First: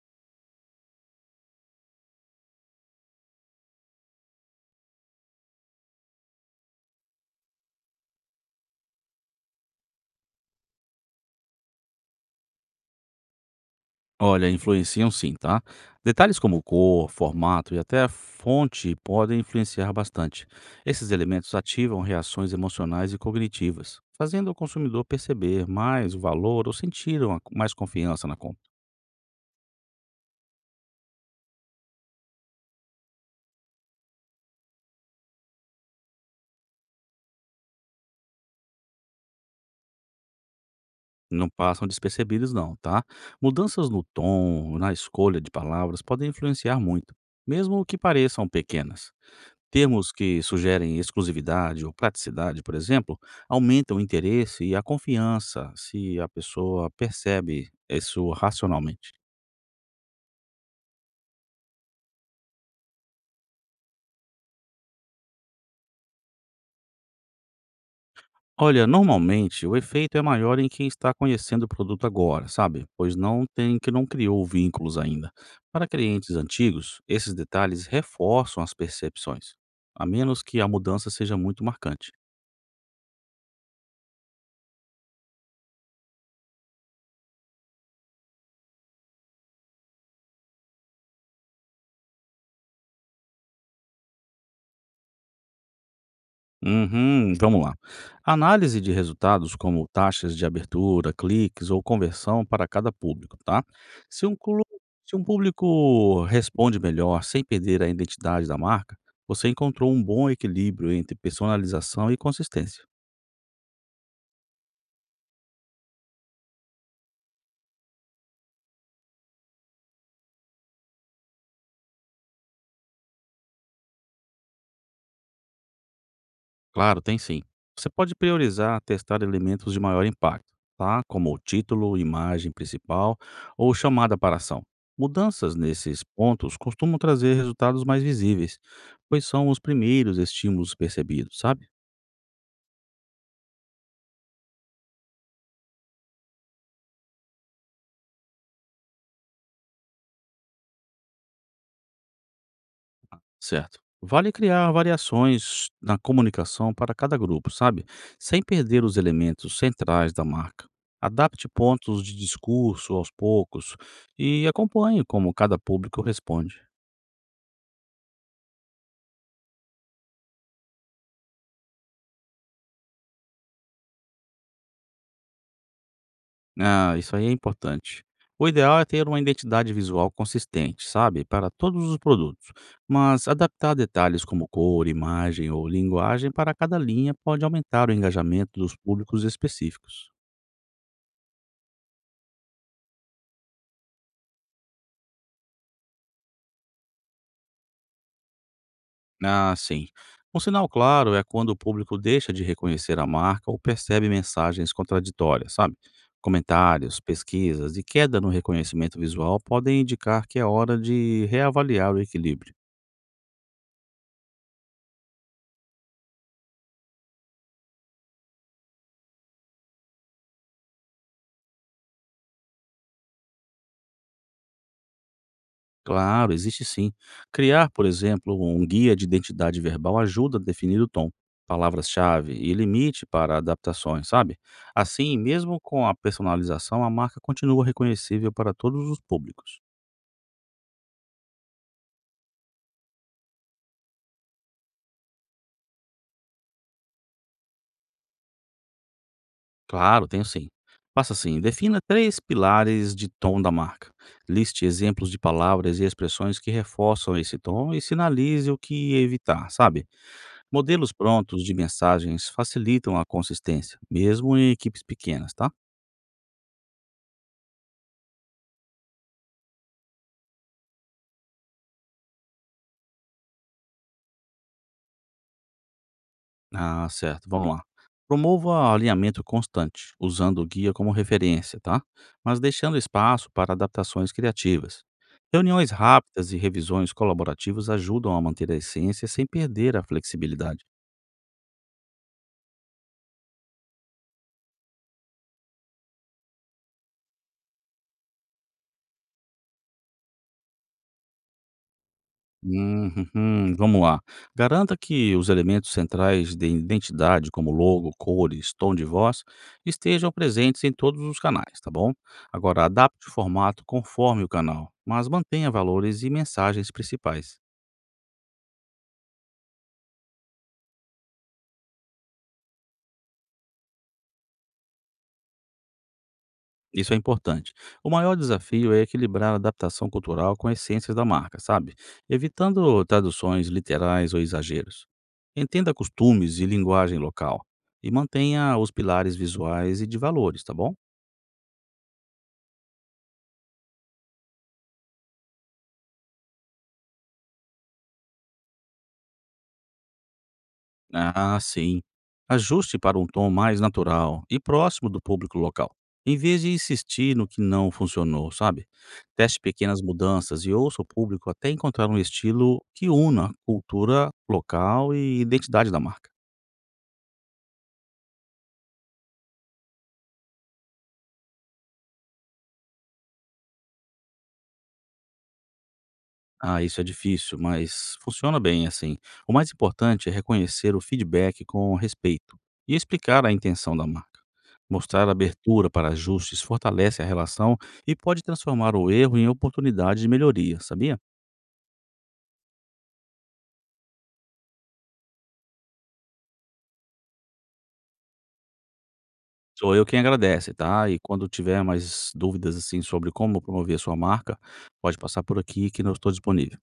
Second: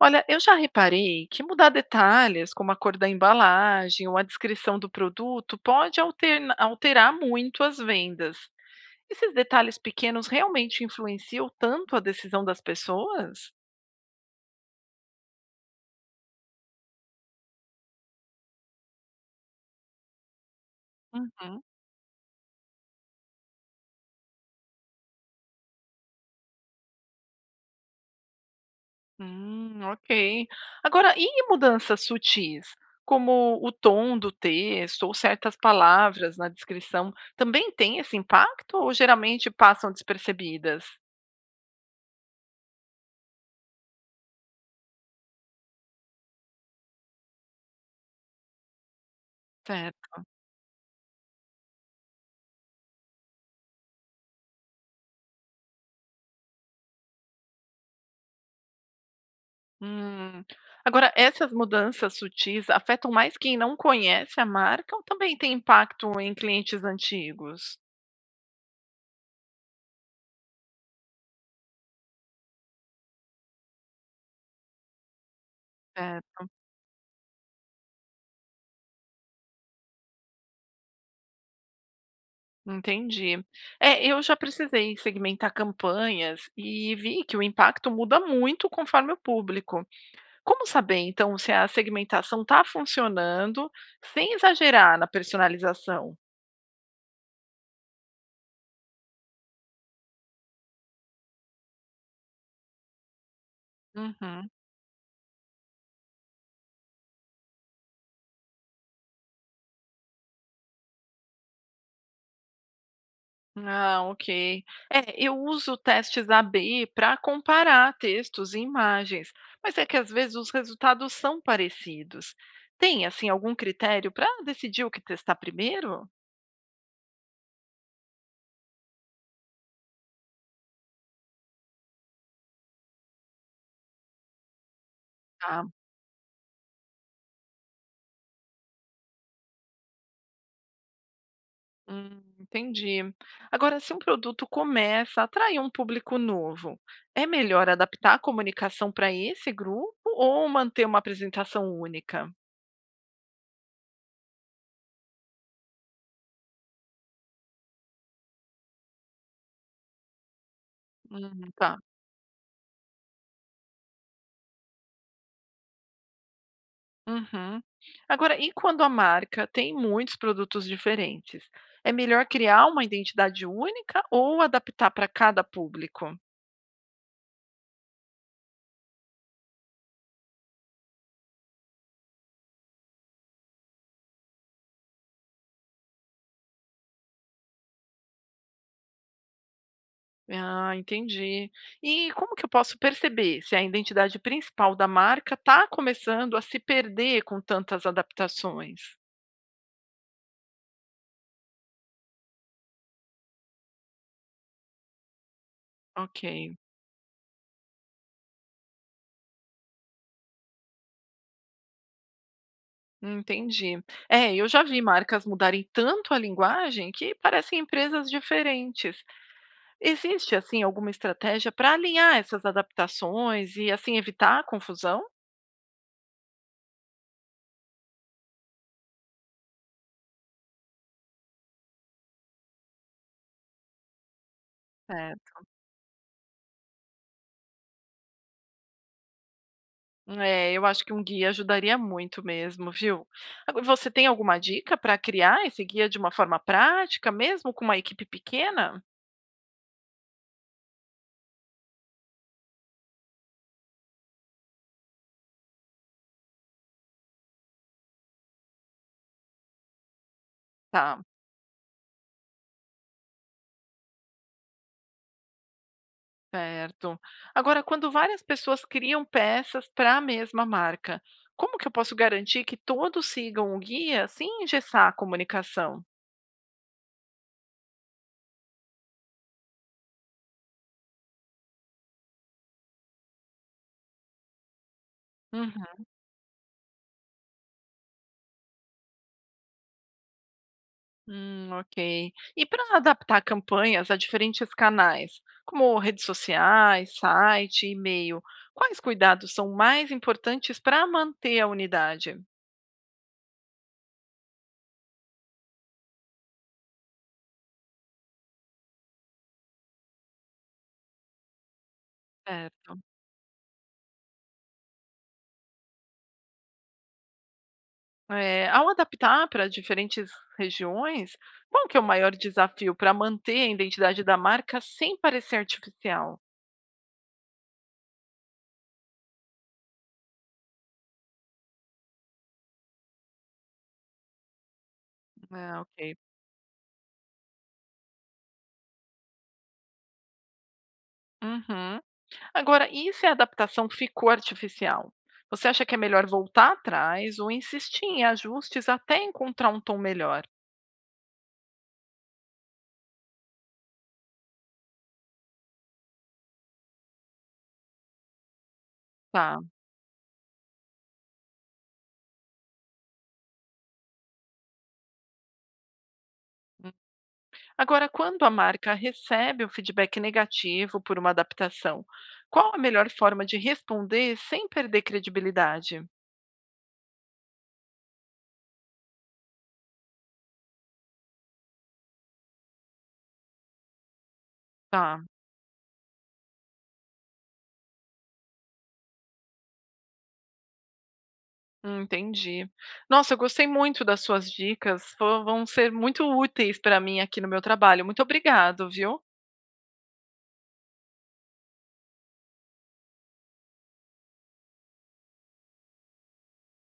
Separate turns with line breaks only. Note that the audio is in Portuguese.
Olha, eu já reparei que mudar detalhes, como a cor da embalagem ou a descrição do produto, pode alterar muito as vendas. Esses detalhes pequenos realmente influenciam tanto a decisão das pessoas?
Olha, influenciam sim, tá? Detalhes como cor, formato e até a fonte podem influenciar bastante. Esses elementos
Uhum.
ativam reações emocionais e cognitivas, fazendo o consumidor perceber mais o valor ou sentir mais confiança na compra.
Ok. Agora, e mudanças sutis, como o tom do texto ou certas palavras na descrição, também tem esse impacto ou geralmente passam despercebidas?
Não passam despercebidos, não, tá? Mudanças no tom, na escolha de palavras podem influenciar muito, mesmo que pareçam pequenas. Termos
Certo.
que sugerem exclusividade ou praticidade, por exemplo, aumentam o interesse e a confiança se a pessoa percebe isso racionalmente.
Hum. Agora, essas mudanças sutis afetam mais quem não conhece a marca ou também tem impacto em clientes antigos?
Olha, normalmente o efeito é maior em quem está conhecendo o produto agora, sabe? Pois não tem que não criou vínculos ainda. Para
É,
clientes antigos, esses detalhes reforçam as percepções, a menos que a mudança seja muito marcante.
entendi. É, eu já precisei segmentar campanhas e vi que o impacto muda muito conforme o público. Como saber, então, se a segmentação está funcionando sem exagerar na personalização?
Uhum, vamos lá. Análise de resultados como taxas de abertura, cliques ou conversão para cada público, tá? Se um,
Uhum.
clu- Se um público responde melhor sem perder a identidade da marca, você encontrou um bom equilíbrio entre personalização e consistência.
Ah, ok. É, eu uso testes A/B para comparar textos e imagens, mas é que às vezes os resultados são parecidos. Tem, assim, algum critério para decidir o que testar primeiro?
Claro, tem sim. Você pode priorizar testar elementos de maior impacto, tá? Como o título, imagem principal ou chamada para ação. Mudanças
Ah,
nesses pontos costumam trazer resultados mais visíveis, pois são os primeiros estímulos percebidos, sabe?
entendi. Agora, se um produto começa a atrair um público novo, é melhor adaptar a comunicação para esse grupo ou manter uma apresentação única?
Certo. Vale criar variações na comunicação para cada grupo, sabe? Sem perder os elementos centrais da marca. Adapte
Tá.
pontos de discurso aos poucos e acompanhe como cada público responde.
Uhum. Agora, e quando a marca tem muitos produtos diferentes? É melhor criar uma identidade única ou adaptar para cada público?
Ah, isso aí é importante. O ideal é ter uma identidade visual consistente, sabe, para todos os produtos, mas adaptar detalhes como cor, imagem ou linguagem para cada linha pode aumentar o engajamento dos públicos específicos.
Ah, entendi. E como que eu posso perceber se a identidade principal da marca está começando a se perder com tantas adaptações?
Ah, sim. Um sinal claro é quando o público deixa de reconhecer a marca ou percebe mensagens contraditórias, sabe?
Ok,
Comentários, pesquisas e queda no reconhecimento visual podem indicar que é hora de reavaliar o equilíbrio.
entendi. É, eu já vi marcas mudarem tanto a linguagem que parecem empresas diferentes. Existe, assim, alguma estratégia para alinhar essas adaptações e, assim, evitar a confusão?
Claro, existe sim. Criar, por exemplo, um guia de identidade verbal ajuda a definir o tom, palavras-chave e limite para adaptações, sabe? Assim,
Certo.
mesmo com a personalização, a marca continua reconhecível para todos os públicos.
É, eu acho que um guia ajudaria muito mesmo, viu? Você tem alguma dica para criar esse guia de uma forma prática, mesmo com uma equipe pequena?
Claro, tenho sim. Faça assim, defina três pilares de tom da marca. Liste exemplos de palavras e expressões que reforçam esse tom e sinalize o que evitar, sabe? Modelos
Tá,
prontos de mensagens facilitam a consistência, mesmo em equipes pequenas, tá?
certo. Agora, quando várias pessoas criam peças para a mesma marca, como que eu posso garantir que todos sigam o guia sem engessar a comunicação?
Ah, certo. Vamos lá. Promova alinhamento constante, usando o guia como referência, tá? Mas deixando espaço para adaptações criativas. Reuniões rápidas e revisões colaborativas ajudam a manter a essência sem perder a flexibilidade.
Ok. E para adaptar campanhas a diferentes canais, como redes sociais, site, e-mail, quais cuidados são mais importantes para manter a unidade?
Uhum, vamos lá. Garanta que os elementos centrais de identidade, como logo, cores, tom de voz, estejam presentes em todos os canais, tá bom? Agora,
Certo.
adapte o formato conforme o canal, mas mantenha valores e mensagens principais.
É, ao adaptar para diferentes regiões, qual que é o maior desafio para manter a identidade da marca sem parecer artificial?
Isso é importante. O maior desafio é equilibrar a adaptação cultural com as essências da marca, sabe? Evitando traduções literais ou exageros.
Ah,
Entenda
ok.
costumes e linguagem local e mantenha os pilares visuais e de valores, tá bom?
Uhum. Agora, e se a adaptação ficou artificial? Você acha que é melhor voltar atrás ou insistir em ajustes até encontrar um tom melhor?
Ah, sim. Ajuste para um tom mais natural e próximo do público local, em vez de insistir no que não funcionou, sabe? Teste
Tá.
pequenas mudanças e ouça o público até encontrar um estilo que una cultura local e identidade da marca.
Agora, quando a marca recebe o feedback negativo por uma adaptação, qual a melhor forma de responder sem perder credibilidade?
Ah, isso é difícil, mas funciona bem assim. O mais importante é reconhecer o feedback com respeito e explicar a intenção da marca.
Tá,
Mostrar abertura para ajustes fortalece a relação e pode transformar o erro em oportunidade de melhoria, sabia?
entendi. Nossa, eu gostei muito das suas dicas, vão ser muito úteis para mim aqui no meu trabalho. Muito obrigado, viu?
Sou eu quem agradece, tá? E quando tiver mais dúvidas assim sobre como promover a sua marca, pode passar por aqui que eu estou disponível.